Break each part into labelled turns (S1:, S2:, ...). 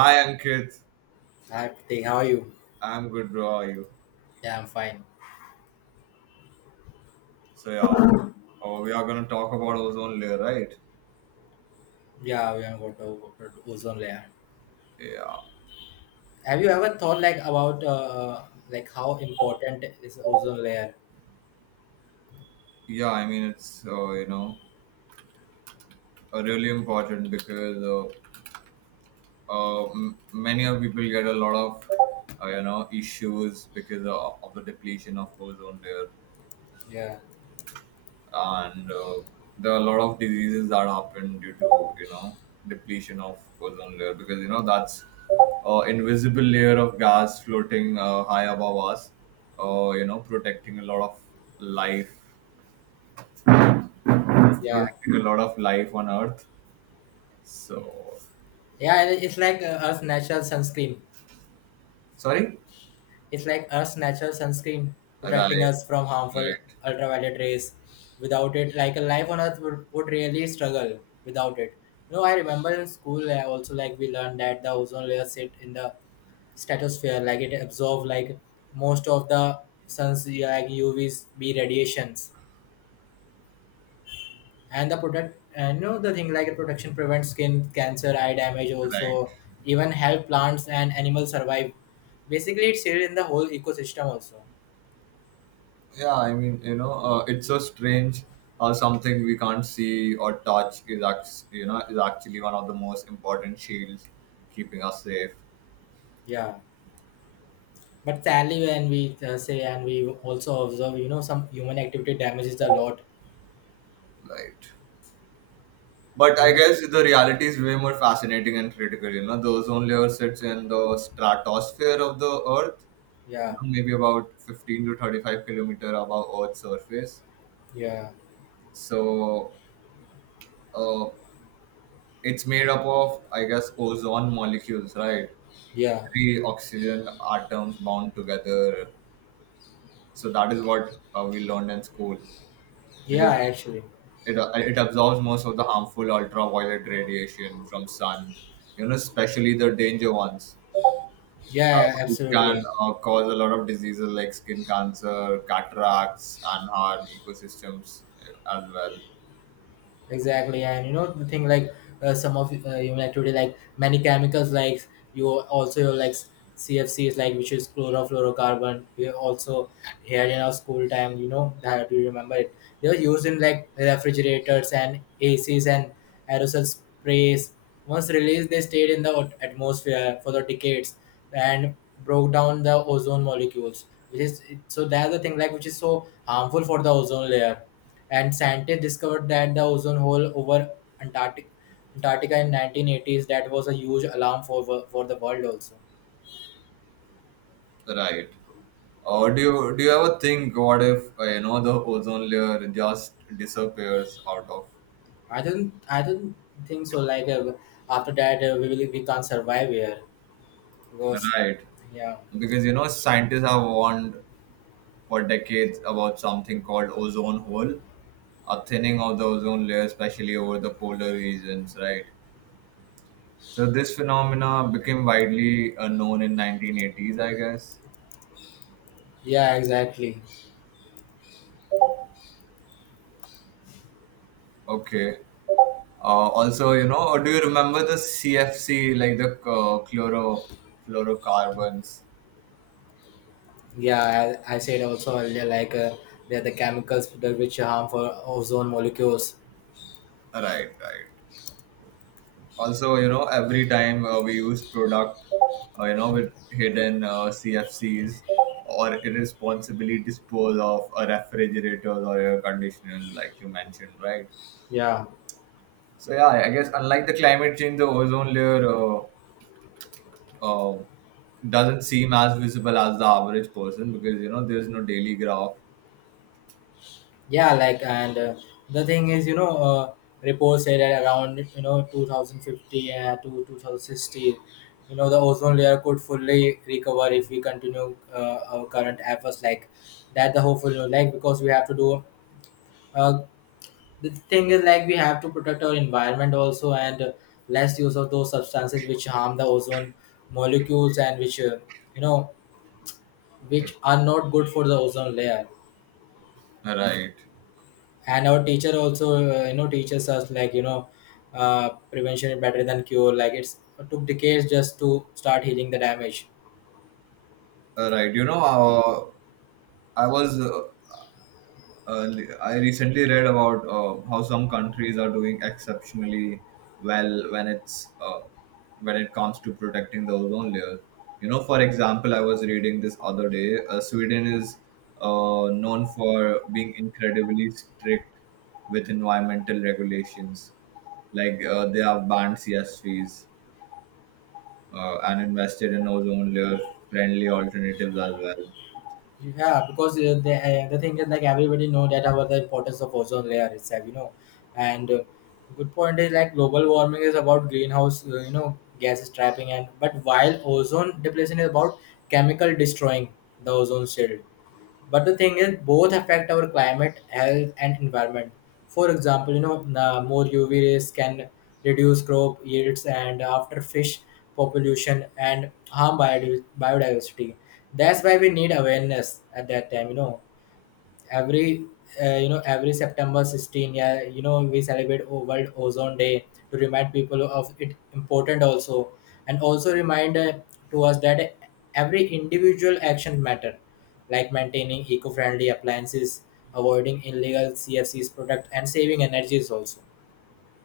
S1: Hi Ankit,
S2: Hi, Pratik. How are you?
S1: I'm good, bro. How are you?
S2: Yeah, I'm fine.
S1: So yeah, oh, we are gonna talk about ozone layer, right?
S2: Yeah, we are going to go to ozone layer.
S1: Yeah,
S2: Have you ever thought like about like how important is ozone layer?
S1: yeah. I mean, it's really important because many of people get a lot of issues because of the depletion of ozone layer.
S2: Yeah,
S1: And there are a lot of diseases that happen due to you know depletion of ozone layer because you know that's invisible layer of gas floating high above us protecting a lot of life
S2: yeah,
S1: protecting a lot of life on earth. So
S2: yeah. It's like Earth's natural sunscreen.
S1: sorry.
S2: It's like Earth's natural sunscreen
S1: Right,
S2: protecting us from harmful
S1: right,
S2: ultraviolet rays. Without it, like a life on Earth would really struggle without it. You know, I remember in school, I also like we learned that the ozone layer sit in the stratosphere, like it absorbs like most of the sun's, yeah, like UVs B radiations, and the product and you know the thing like protection prevents skin cancer, eye damage,
S1: right.
S2: also even help plants and animals survive. Basically, it's here in the whole ecosystem also.
S1: Yeah, I mean, you know, it's so strange how something we can't see or touch is is actually one of the most important shields keeping us safe.
S2: Yeah. But sadly, when we say and we also observe, some human activity damages a lot.
S1: Right. But I
S2: And
S1: guess the reality is way more fascinating and critical. You know, the ozone layer sits in the stratosphere of the Earth. You
S2: yeah,
S1: know, maybe about 15 to 35 kilometer above Earth's surface.
S2: yeah,
S1: So, uh, it's made up of I guess ozone molecules, right?
S2: yeah,
S1: Three oxygen atoms bound together. So that is what we learned in school
S2: yeah,
S1: because
S2: actually,
S1: it absorbs most of the harmful ultraviolet radiation from sun. You know, especially the danger ones, uh,
S2: yeah,
S1: which
S2: absolutely.
S1: can cause a lot of diseases like skin cancer, cataracts, and harm ecosystems as well.
S2: Exactly, and you know the thing like some of like today, like many chemicals like, you also your like, CFC is like, which is chlorofluorocarbon, we also here in our school time, you know that we remember it. They were used in like refrigerators and acs and aerosol sprays. Once released, they stayed in the atmosphere for the decades and broke down the ozone molecules, which is, so that's the thing like which is so harmful for the ozone layer. And scientists discovered that the ozone hole over Antarctic, Antarctica in 1980s. That was a huge alarm for for the world also.
S1: Right. Or do you ever think what if you know the ozone layer just disappears out of.
S2: I don't think so. Like after that, we can't survive here because,
S1: Right.
S2: yeah,
S1: Because you know, scientists have warned for decades about something called ozone hole, a thinning of the ozone layer, especially over the polar regions, right? So this phenomena became widely known in 1980s, I guess.
S2: yeah, exactly.
S1: Okay. Also, you know, do you remember the CFC, like the chlorofluorocarbons?
S2: Yeah, I said also earlier, like they're the chemicals that which harm for ozone molecules.
S1: Right, right. Also, you know, every time we use product with hidden cfcs or irresponsibly dispose of a refrigerator or air conditioner like you mentioned, right.
S2: Yeah.
S1: So yeah, I guess unlike the climate change the ozone layer uh, doesn't seem as visible as the average person because you know there's no daily graph,
S2: Yeah, like, and the thing is, you know, report said that around, you know, 2050 to 2060, you know, the ozone layer could fully recover if we continue our current efforts like that. The hopeful, you like, because we have to do, uh, the thing is, like, we have to protect our environment also, and less use of those substances which harm the ozone molecules, and which, you know, which are not good for the ozone layer.
S1: right.
S2: And our teacher also, teaches us like, you know, prevention is better than cure, like it's, it took decades just to start healing the damage.
S1: Right, you know, I was uh, uh, I recently read about how some countries are doing exceptionally well when it's when it comes to protecting the ozone layer. You know, for example, I was reading this other day. Sweden is known for being incredibly strict with environmental regulations. Like they have banned CSVs and invested in ozone layer friendly alternatives as well.
S2: Yeah, because the thing is like everybody know that about the importance of ozone layer itself, you know. And good point is like global warming is about greenhouse gases trapping, and but while ozone depletion is about chemical destroying the ozone shield. But the thing is, both affect our climate, health, and environment. For example, you know, the more UV rays can reduce crop yields and after fish population and harm biodiversity. That's why we need awareness at that time, every every september 16, yeah, you know we celebrate world ozone day to remind people of it important also, and also remind to us that every individual action matter, like maintaining eco-friendly appliances, avoiding illegal cfcs product, and saving energies also.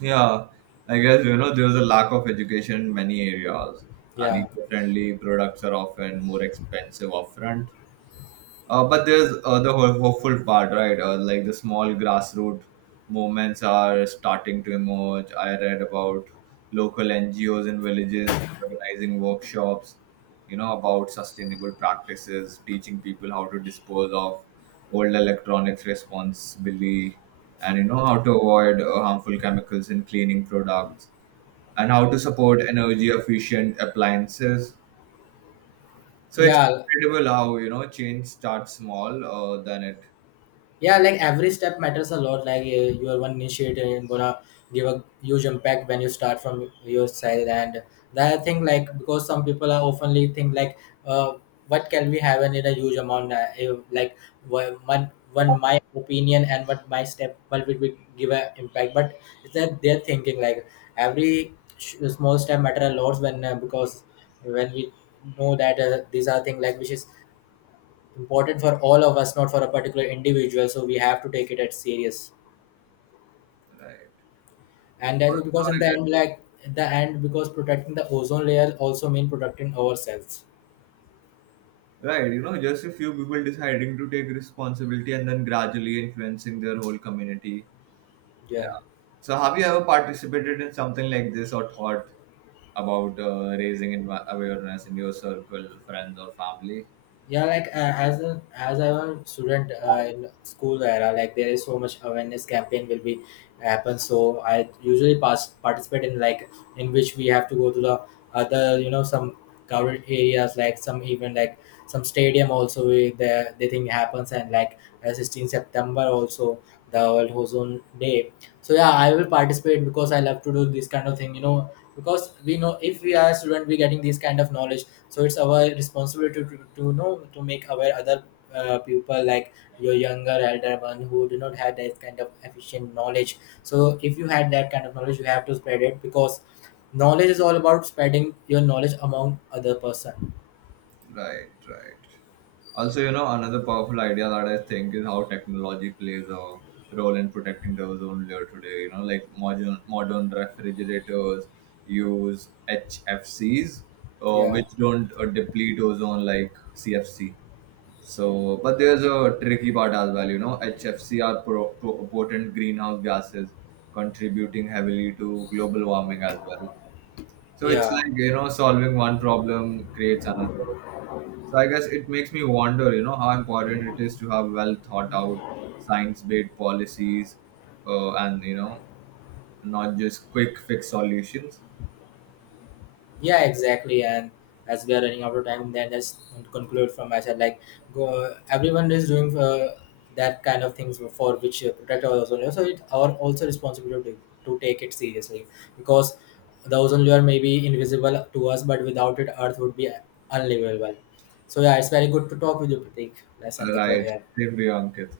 S1: Yeah, I guess you know there's a lack of education in many areas, and
S2: yeah
S1: eco-friendly products are often more expensive upfront, but there's hopeful part, right? Like the small grassroots movements are starting to emerge. I read about local NGOs in villages organizing workshops, you know, about sustainable practices, teaching people how to dispose of old electronics responsibly, and you know how to avoid harmful chemicals in cleaning products, and how to support energy efficient appliances. So it's
S2: yeah
S1: incredible how you know change starts small, then it.
S2: yeah like every step matters a lot. Like you are one initiator and gonna give a huge impact when you start from your side. And the other thing, like because some people are oftenly think like, uh, what can we have in a huge amount, if, like, one my opinion and what my step what will we give a impact, but it's that they're thinking like every small step matter a lot when, because when we know that, these are things like which is important for all of us, not for a particular individual. So we have to take it at serious.
S1: Right.
S2: And that's
S1: Also,
S2: because in the
S1: I
S2: end, like at the end, because protecting the ozone layer also mean protecting ourselves.
S1: guess, right, you know, just a few people deciding to take responsibility and then gradually influencing their whole community. Yeah.
S2: Yeah.
S1: So, have you ever participated in something like this or thought about raising awareness in your circle, friends, or family?
S2: Yeah, like as I was a student in school era, like there is so much awareness campaign will be happen, so I usually pass participate in, like, in which we have to go to the other, you know, some covered areas, like some even like some stadium also we, the thing happens. And like 16 september also, the world ozone day. So yeah, I will participate because I love to do this kind of thing, you know, because we know if we are a student we getting this kind of knowledge, so it's our responsibility to know to make aware other people, like your younger elder one who do not have that kind of efficient knowledge. So if you had that kind of knowledge you have to spread it, because knowledge is all about spreading your knowledge among other person.
S1: Right, right. Also, you know, another powerful idea that I think is how technology plays a role in protecting the ozone layer today. You know, like modern refrigerators use HFCs,
S2: Yeah,
S1: which don't deplete ozone like CFC. So, but there's a tricky part as well. You know, HFC are potent greenhouse gases, contributing heavily to global warming as well. So it's
S2: yeah.
S1: like you know, solving one problem creates another. So I guess it makes me wonder, you know, how important it is to have well thought out science-based policies, and you know, not just quick fix solutions.
S2: Yeah, exactly. And as we are running out of time, then let's conclude from my side. Like, go, everyone is doing that kind of things for which protect our ozone layer. So it's our also responsibility to take it seriously, because the ozone layer may be invisible to us, but without it, Earth would be unlivable. So yeah, it's very good to talk with you, Pratik. Let's end the call
S1: Right,
S2: here.
S1: same to you, Ankit.